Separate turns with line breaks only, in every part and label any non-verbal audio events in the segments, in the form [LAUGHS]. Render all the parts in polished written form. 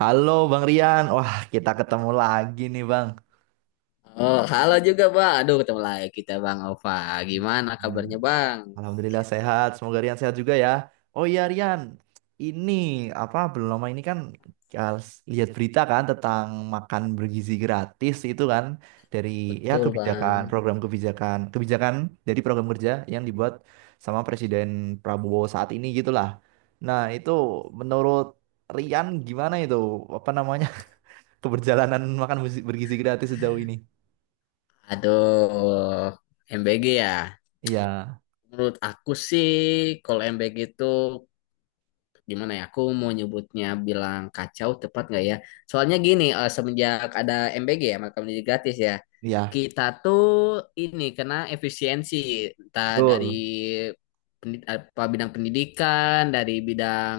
Halo Bang Rian, wah kita ketemu lagi nih Bang.
Oh, halo juga, Bang. Aduh, ketemu lagi kita, Bang Ova. Gimana
Ya,
kabarnya, Bang?
Alhamdulillah sehat, semoga Rian sehat juga ya. Oh iya Rian, ini apa belum lama ini kan ya, lihat berita kan tentang makan bergizi gratis itu kan dari ya
Betul,
kebijakan
Bang.
program kebijakan kebijakan dari program kerja yang dibuat sama Presiden Prabowo saat ini gitulah. Nah itu menurut Rian gimana itu apa namanya [LAUGHS] keberjalanan makan bergizi bergizi gratis sejauh ini?
Aduh, MBG ya.
Iya.
Menurut aku sih, kalau MBG itu gimana ya, aku mau nyebutnya bilang kacau tepat nggak ya, soalnya gini, semenjak ada MBG ya maka menjadi gratis ya,
Iya,
kita tuh ini kena efisiensi entah dari
betul,
apa, bidang pendidikan, dari bidang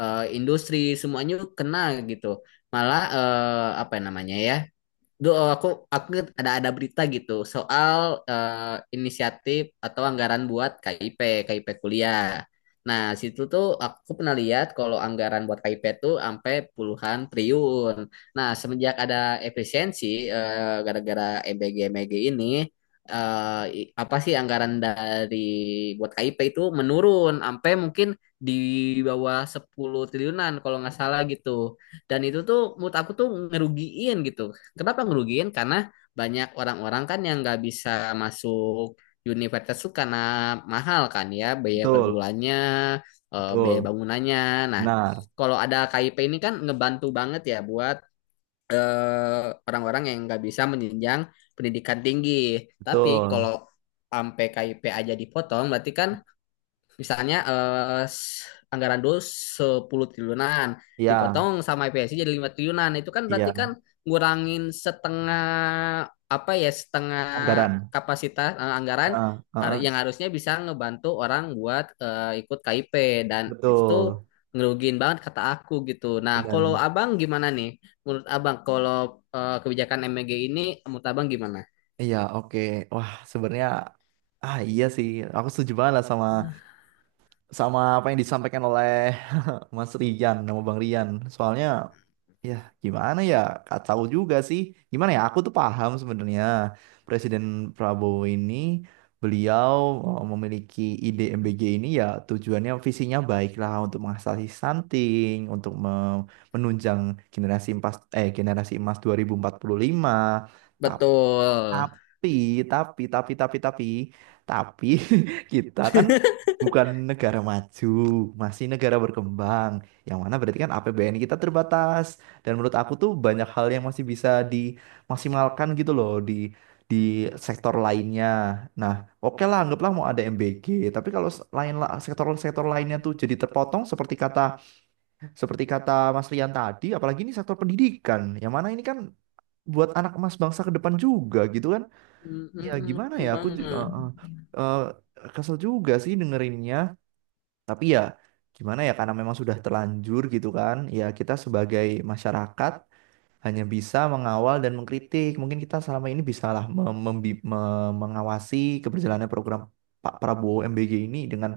industri, semuanya kena gitu. Malah apa namanya ya. Duh, aku ada berita gitu soal inisiatif atau anggaran buat KIP, KIP kuliah. Nah, situ tuh aku pernah lihat kalau anggaran buat KIP tuh sampai puluhan triliun. Nah, semenjak ada efisiensi gara-gara MBG-MBG ini, apa sih, anggaran dari, buat KIP itu menurun sampai mungkin di bawah 10 triliunan kalau nggak salah gitu. Dan itu tuh menurut aku tuh ngerugiin gitu. Kenapa ngerugiin? Karena banyak orang-orang kan yang nggak bisa masuk universitas tuh karena mahal kan ya biaya per
betul,
bulannya, biaya
betul,
bangunannya. Nah,
benar,
kalau ada KIP ini kan ngebantu banget ya buat orang-orang yang nggak bisa menjenjang pendidikan tinggi. Tapi
betul.
kalau sampai KIP aja dipotong, berarti kan, misalnya anggaran dulu 10 triliunan
Iya,
dipotong sama IPSI jadi 5 triliunan. Itu kan berarti kan
iya,
ngurangin setengah, apa ya, setengah
anggaran.
kapasitas anggaran
Heeh, heeh,
yang harusnya bisa ngebantu orang buat ikut KIP. Dan itu tuh
betul,
ngerugiin banget kata aku gitu. Nah,
benar.
kalau Abang gimana nih? Menurut Abang, kalau kebijakan MEG ini, menurut Abang gimana?
Iya, oke. Wah, sebenarnya ah iya sih, aku setuju banget lah sama sama apa yang disampaikan oleh Mas Rian, sama Bang Rian. Soalnya ya, gimana ya? Gak tahu juga sih. Gimana ya? Aku tuh paham sebenarnya Presiden Prabowo ini beliau memiliki ide MBG ini ya tujuannya visinya baiklah untuk mengatasi stunting, untuk menunjang generasi emas 2045.
Betul.
Tapi, tapi, tapi, tapi, tapi, tapi, [LAUGHS] kita kan
[LAUGHS]
bukan negara maju, masih negara berkembang. Yang mana berarti kan APBN kita terbatas. Dan menurut aku tuh banyak hal yang masih bisa dimaksimalkan gitu loh di di sektor lainnya. Nah, oke lah, anggaplah mau ada MBG. Tapi kalau sektor-sektor lainnya tuh jadi terpotong seperti kata Mas Rian tadi, apalagi ini sektor pendidikan. Yang mana ini kan buat anak emas bangsa ke depan juga gitu kan.
Mm,
Ya
mm,
gimana
betul
ya aku
banget.
kesel juga sih dengerinnya, tapi ya gimana ya karena memang sudah terlanjur gitu kan ya kita sebagai masyarakat hanya bisa mengawal dan mengkritik. Mungkin kita selama ini bisalah mengawasi keberjalanan program Pak Prabowo MBG ini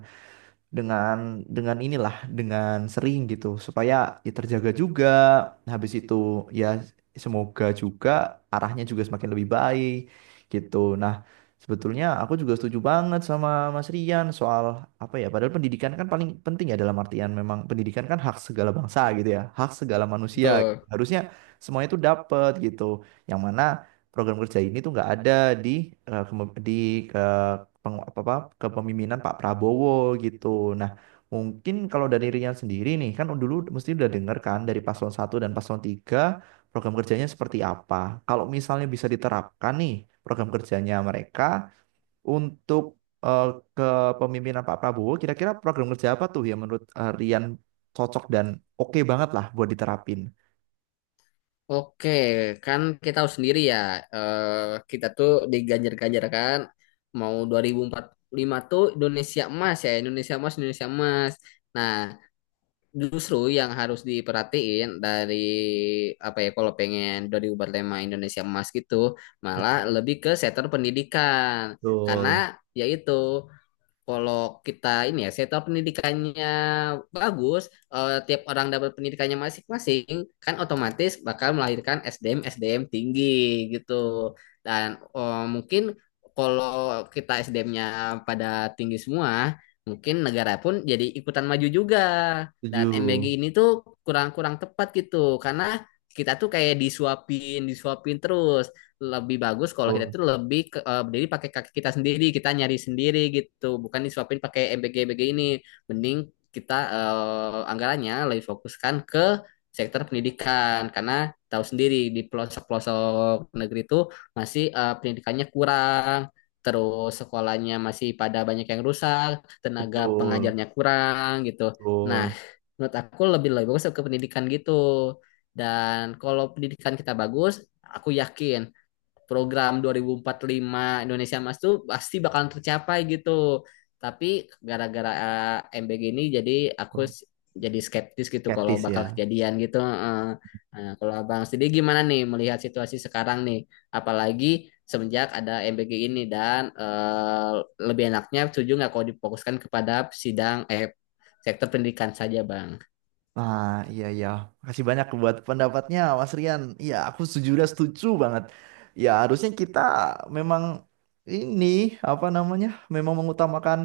dengan dengan inilah, dengan sering gitu supaya ya terjaga juga. Nah, habis itu ya semoga juga arahnya juga semakin lebih baik gitu. Nah, sebetulnya aku juga setuju banget sama Mas Rian soal apa ya padahal pendidikan kan paling penting ya dalam artian memang pendidikan kan hak segala bangsa gitu ya hak segala manusia gitu.
Betul.
Harusnya semuanya itu dapat gitu yang mana program kerja ini tuh nggak ada di eh, kemo- di eh, peng- apa, apa, kepemimpinan Pak Prabowo gitu. Nah, mungkin kalau dari Rian sendiri nih, kan dulu mesti udah denger kan dari paslon 1 dan paslon 3 program kerjanya seperti apa. Kalau misalnya bisa diterapkan nih program kerjanya mereka untuk eh, kepemimpinan Pak Prabowo, kira-kira program kerja apa tuh yang menurut Rian cocok dan oke banget lah buat diterapin?
Oke, kan kita tahu sendiri ya, eh, kita tuh diganjar-ganjarkan mau 2045 tuh Indonesia emas ya, Indonesia emas, Indonesia emas. Nah, justru yang harus diperhatiin dari, apa ya, kalau pengen 2045 Indonesia emas gitu, malah
Betul.
lebih ke sektor pendidikan. Karena
Betul.
yaitu, kalau kita ini ya sektor pendidikannya bagus, tiap orang dapat pendidikannya masing-masing, kan otomatis bakal melahirkan SDM SDM tinggi gitu. Dan mungkin kalau kita SDM-nya pada tinggi semua, mungkin negara pun jadi ikutan maju juga.
Setuju.
Dan MBG ini tuh kurang-kurang tepat gitu, karena kita tuh kayak disuapin, disuapin terus. Lebih bagus kalau kita
Betul.
tuh lebih ke, berdiri pakai kaki kita sendiri, kita nyari sendiri gitu, bukan disuapin pakai MBG-MBG ini. Mending kita anggarannya lebih fokuskan ke sektor pendidikan, karena tahu sendiri di pelosok-pelosok negeri itu masih, pendidikannya kurang. Terus sekolahnya masih pada banyak yang rusak, tenaga
Betul.
pengajarnya kurang gitu. Nah,
Betul.
menurut aku lebih lebih bagus ke pendidikan gitu. Dan kalau pendidikan kita bagus, aku yakin program 2045 Indonesia Emas tuh pasti bakal tercapai gitu. Tapi gara-gara MBG ini jadi aku
Betul.
s- jadi skeptis gitu kalau
Skeptis
bakal
ya.
kejadian gitu. Eh. Nah, kalau Abang sendiri gimana nih melihat situasi sekarang nih? Apalagi semenjak ada MBG ini, dan lebih enaknya, setuju nggak kalau difokuskan kepada sidang eh sektor pendidikan saja, Bang.
Nah, iya iya. Makasih banyak buat pendapatnya, Mas Rian. Iya, aku sejujurnya setuju banget. Ya, harusnya kita memang ini apa namanya? Memang mengutamakan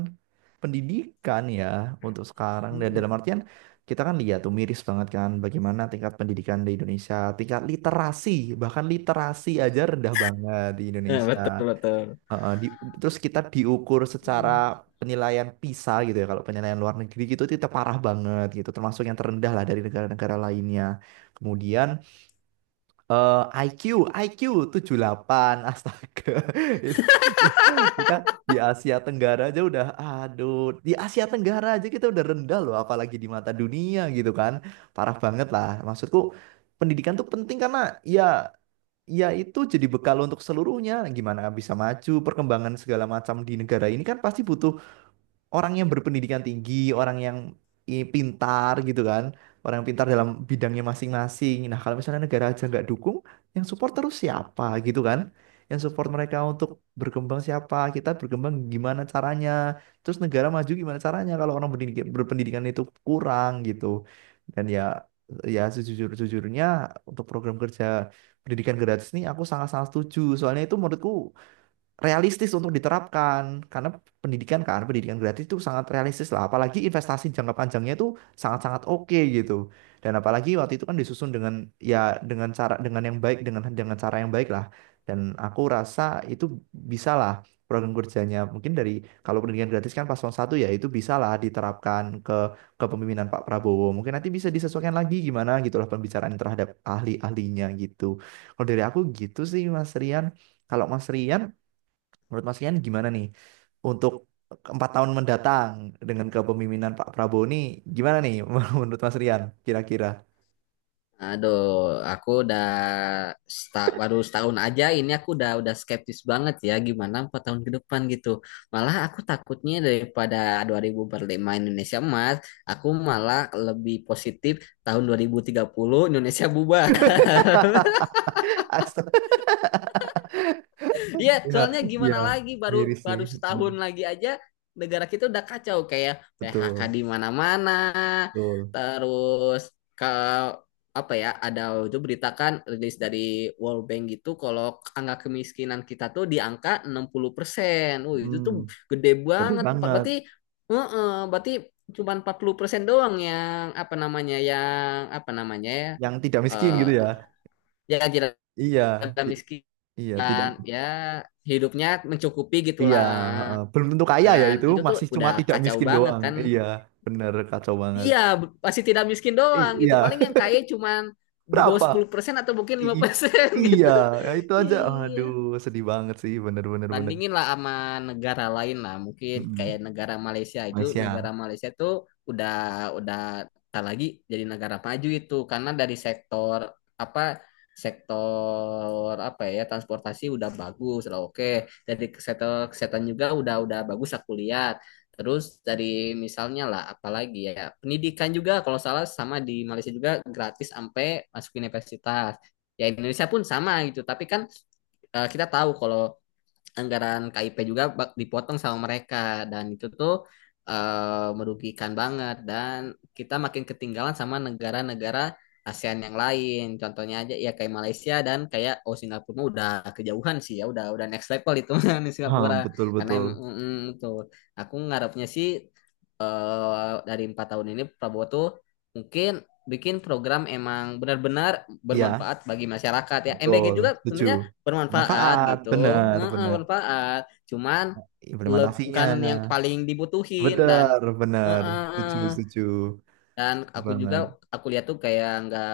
pendidikan ya untuk sekarang dan
Mm-mm.
dalam artian kita kan lihat tuh miris banget kan bagaimana tingkat pendidikan di Indonesia, tingkat literasi, bahkan literasi aja rendah banget di
Ya,
Indonesia.
betul, betul.
Heeh, terus kita diukur secara penilaian PISA gitu ya. Kalau penilaian luar negeri gitu itu kita parah banget gitu. Termasuk yang terendah lah dari negara-negara lainnya. Kemudian eh, IQ, IQ 8. Astaga. [LAUGHS] Itu kita di Asia Tenggara aja udah aduh, di Asia Tenggara aja kita udah rendah loh apalagi di mata dunia gitu kan. Parah banget lah. Maksudku pendidikan tuh penting karena ya ya itu jadi bekal untuk seluruhnya. Gimana bisa maju, perkembangan segala macam di negara ini kan pasti butuh orang yang berpendidikan tinggi, orang yang pintar gitu kan, orang yang pintar dalam bidangnya masing-masing. Nah, kalau misalnya negara aja nggak dukung, yang support terus siapa gitu kan? Yang support mereka untuk berkembang siapa? Kita berkembang gimana caranya? Terus negara maju gimana caranya kalau orang berpendidikan itu kurang gitu. Dan ya sejujur-jujurnya untuk program kerja pendidikan gratis ini aku sangat-sangat setuju. Soalnya itu menurutku realistis untuk diterapkan karena pendidikan kan pendidikan gratis itu sangat realistis lah apalagi investasi jangka panjangnya itu sangat-sangat oke gitu. Dan apalagi waktu itu kan disusun dengan ya, dengan cara, dengan yang baik, dengan cara yang baik lah dan aku rasa itu bisa lah. Program kerjanya mungkin dari kalau pendidikan gratis kan paslon satu ya itu bisa lah diterapkan ke kepemimpinan Pak Prabowo, mungkin nanti bisa disesuaikan lagi gimana gitulah, pembicaraan terhadap ahli-ahlinya gitu. Kalau dari aku gitu sih Mas Rian. Kalau Mas Rian menurut Mas Rian gimana nih untuk 4 tahun mendatang dengan kepemimpinan Pak Prabowo ini gimana nih [LAUGHS] menurut Mas Rian kira-kira?
Aduh, aku udah baru setahun aja ini, aku udah skeptis banget ya, gimana 4 tahun ke depan gitu. Malah aku takutnya, daripada 2045 Indonesia emas, aku malah lebih positif tahun 2030 Indonesia bubar.
[LAUGHS] Astaga,
Iya,
ya,
soalnya
ya,
gimana lagi, baru
miris nih.
baru
Hmm,
setahun lagi aja negara kita udah kacau kayak PHK
betul,
di mana-mana.
betul.
Terus ke, apa ya, ada itu beritakan rilis dari World Bank gitu kalau angka kemiskinan kita tuh di angka 60%. Wih, itu tuh
Hmm,
gede
bener
banget.
banget.
Berarti, heeh, berarti cuma 40% doang yang apa namanya, yang apa namanya ya,
Yang tidak miskin
eh
gitu ya.
ya kira
Iya, i-
miskin
iya, tidak.
dan ya hidupnya mencukupi
Iya,
gitulah.
belum tentu kaya ya
Dan
itu,
itu tuh
masih cuma
udah
tidak
kacau
miskin
banget
doang.
kan.
Iya, bener kacau banget.
Iya, masih tidak miskin doang gitu.
Iya,
Paling yang kaya cuman di bawah
berapa?
10% atau mungkin
I-
lima
i-
persen
Iya,
gitu.
ya itu
[LAUGHS]
aja.
Iya,
Aduh, sedih banget sih, bener-bener bener.
bandingin
bener,
lah sama negara lain lah. Mungkin
bener.
kayak
Mm-mm.
negara Malaysia, itu negara
Malaysia.
Malaysia tuh udah udah tak lagi jadi negara maju itu karena dari sektor, apa, sektor apa ya, transportasi udah bagus lah, oke. Dari sektor kesehatan juga udah bagus aku lihat. Terus dari misalnya lah, apalagi ya pendidikan juga kalau salah sama, di Malaysia juga gratis sampai masuk universitas. Ya, Indonesia pun sama gitu, tapi kan kita tahu kalau anggaran KIP juga dipotong sama mereka. Dan itu tuh merugikan banget, dan kita makin ketinggalan sama negara-negara ASEAN yang lain. Contohnya aja ya kayak Malaysia, dan kayak, oh, Singapura mah udah kejauhan sih ya, udah next level itu [LAUGHS] di
Hah,
Singapura.
betul
Karena
betul.
tuh aku ngarepnya sih, dari 4 tahun ini Prabowo tuh mungkin bikin program emang benar-benar
Iya,
bermanfaat bagi masyarakat ya. MBG
betul.
juga
Setuju.
sebenarnya bermanfaat
Manfaat,
gitu.
bener
Heeh,
bener.
bermanfaat, cuman
Implementasinya,
bukan yang paling dibutuhin, dan
bener bener.
heeh,
Setuju
heeh.
setuju.
Dan
Setuju
aku juga,
banget.
aku lihat tuh kayak nggak,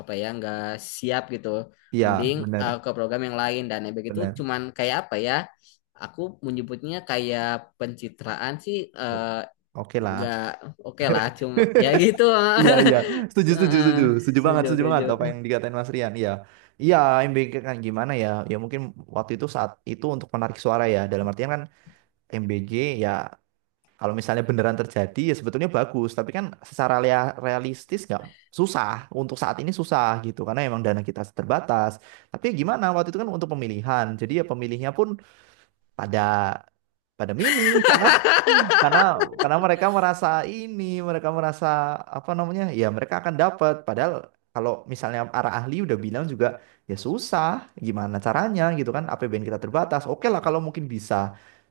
apa ya, nggak siap gitu.
Iya,
Mending
bener
ke program yang lain, dan yang begitu.
bener.
Cuman kayak, apa ya, aku menyebutnya kayak pencitraan sih.
Oke lah.
Nggak oke lah, cuma ya gitu. [LAUGHS]
[LAUGHS] Iya iya, setuju
Se-
setuju
eh,
setuju,
sejauh
setuju banget
sejauh
apa
kan
yang dikatain Mas Rian. Iya, iya MBK kan gimana ya? Ya mungkin waktu itu saat itu untuk menarik suara ya. Dalam artian kan MBG ya kalau misalnya beneran terjadi ya sebetulnya bagus tapi kan secara realistis nggak susah, untuk saat ini susah gitu karena emang dana kita terbatas. Tapi ya gimana waktu itu kan untuk pemilihan jadi ya pemilihnya pun pada pada milih karena karena mereka merasa, ini mereka merasa apa namanya ya mereka akan dapat padahal kalau misalnya para ahli udah bilang juga ya susah gimana caranya gitu kan APBN kita terbatas oke lah kalau mungkin bisa.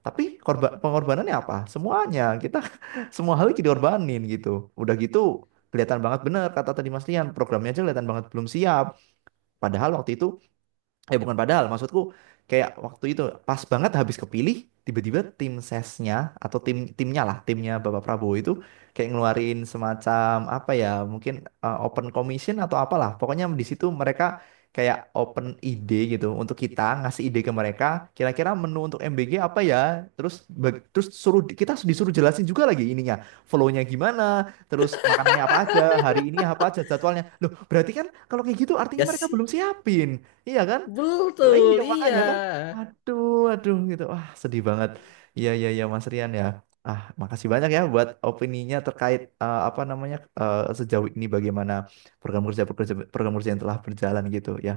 Tapi korban pengorbanannya apa semuanya kita [LAUGHS] semua hal kita diorbanin gitu. Udah gitu kelihatan banget bener kata tadi Mas Lian programnya aja kelihatan banget belum siap. Padahal waktu itu eh bukan padahal maksudku kayak waktu itu pas banget habis kepilih tiba-tiba tim sesnya atau timnya lah timnya Bapak Prabowo itu kayak ngeluarin semacam apa ya mungkin open commission atau apalah. Pokoknya di situ mereka kayak open ide gitu untuk kita ngasih ide ke mereka kira-kira menu untuk MBG apa ya. Terus terus suruh kita disuruh jelasin juga lagi ininya flow-nya gimana terus makanannya apa aja hari ini apa aja jadwalnya loh berarti kan kalau kayak gitu artinya
gak
mereka
sih,
belum siapin iya kan. Loh,
betul
iya
iya.
makanya kan, waduh, waduh gitu, wah sedih banget. Iya iya iya Mas Rian ya. Ah makasih banyak ya buat opininya terkait apa namanya sejauh ini bagaimana program kerja program kerja yang telah berjalan gitu ya.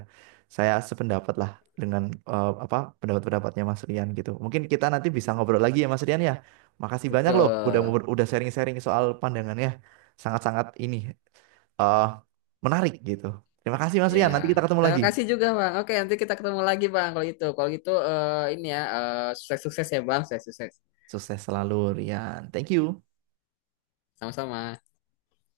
Saya sependapat lah dengan apa pendapat-pendapatnya Mas Rian gitu. Mungkin kita nanti bisa ngobrol lagi ya Mas Rian ya. Makasih banyak loh udah mau
Betul.
udah sharing-sharing soal pandangannya sangat-sangat ini eh menarik gitu. Terima kasih Mas
Ya,
Rian. Nanti kita ketemu
saya
lagi.
kasih juga, Bang. Oke, nanti kita ketemu lagi, Bang, kalau gitu. Kalau gitu ini ya, sukses-sukses ya, Bang. Sukses-sukses.
Sukses selalu, Rian. Thank you.
Sama-sama.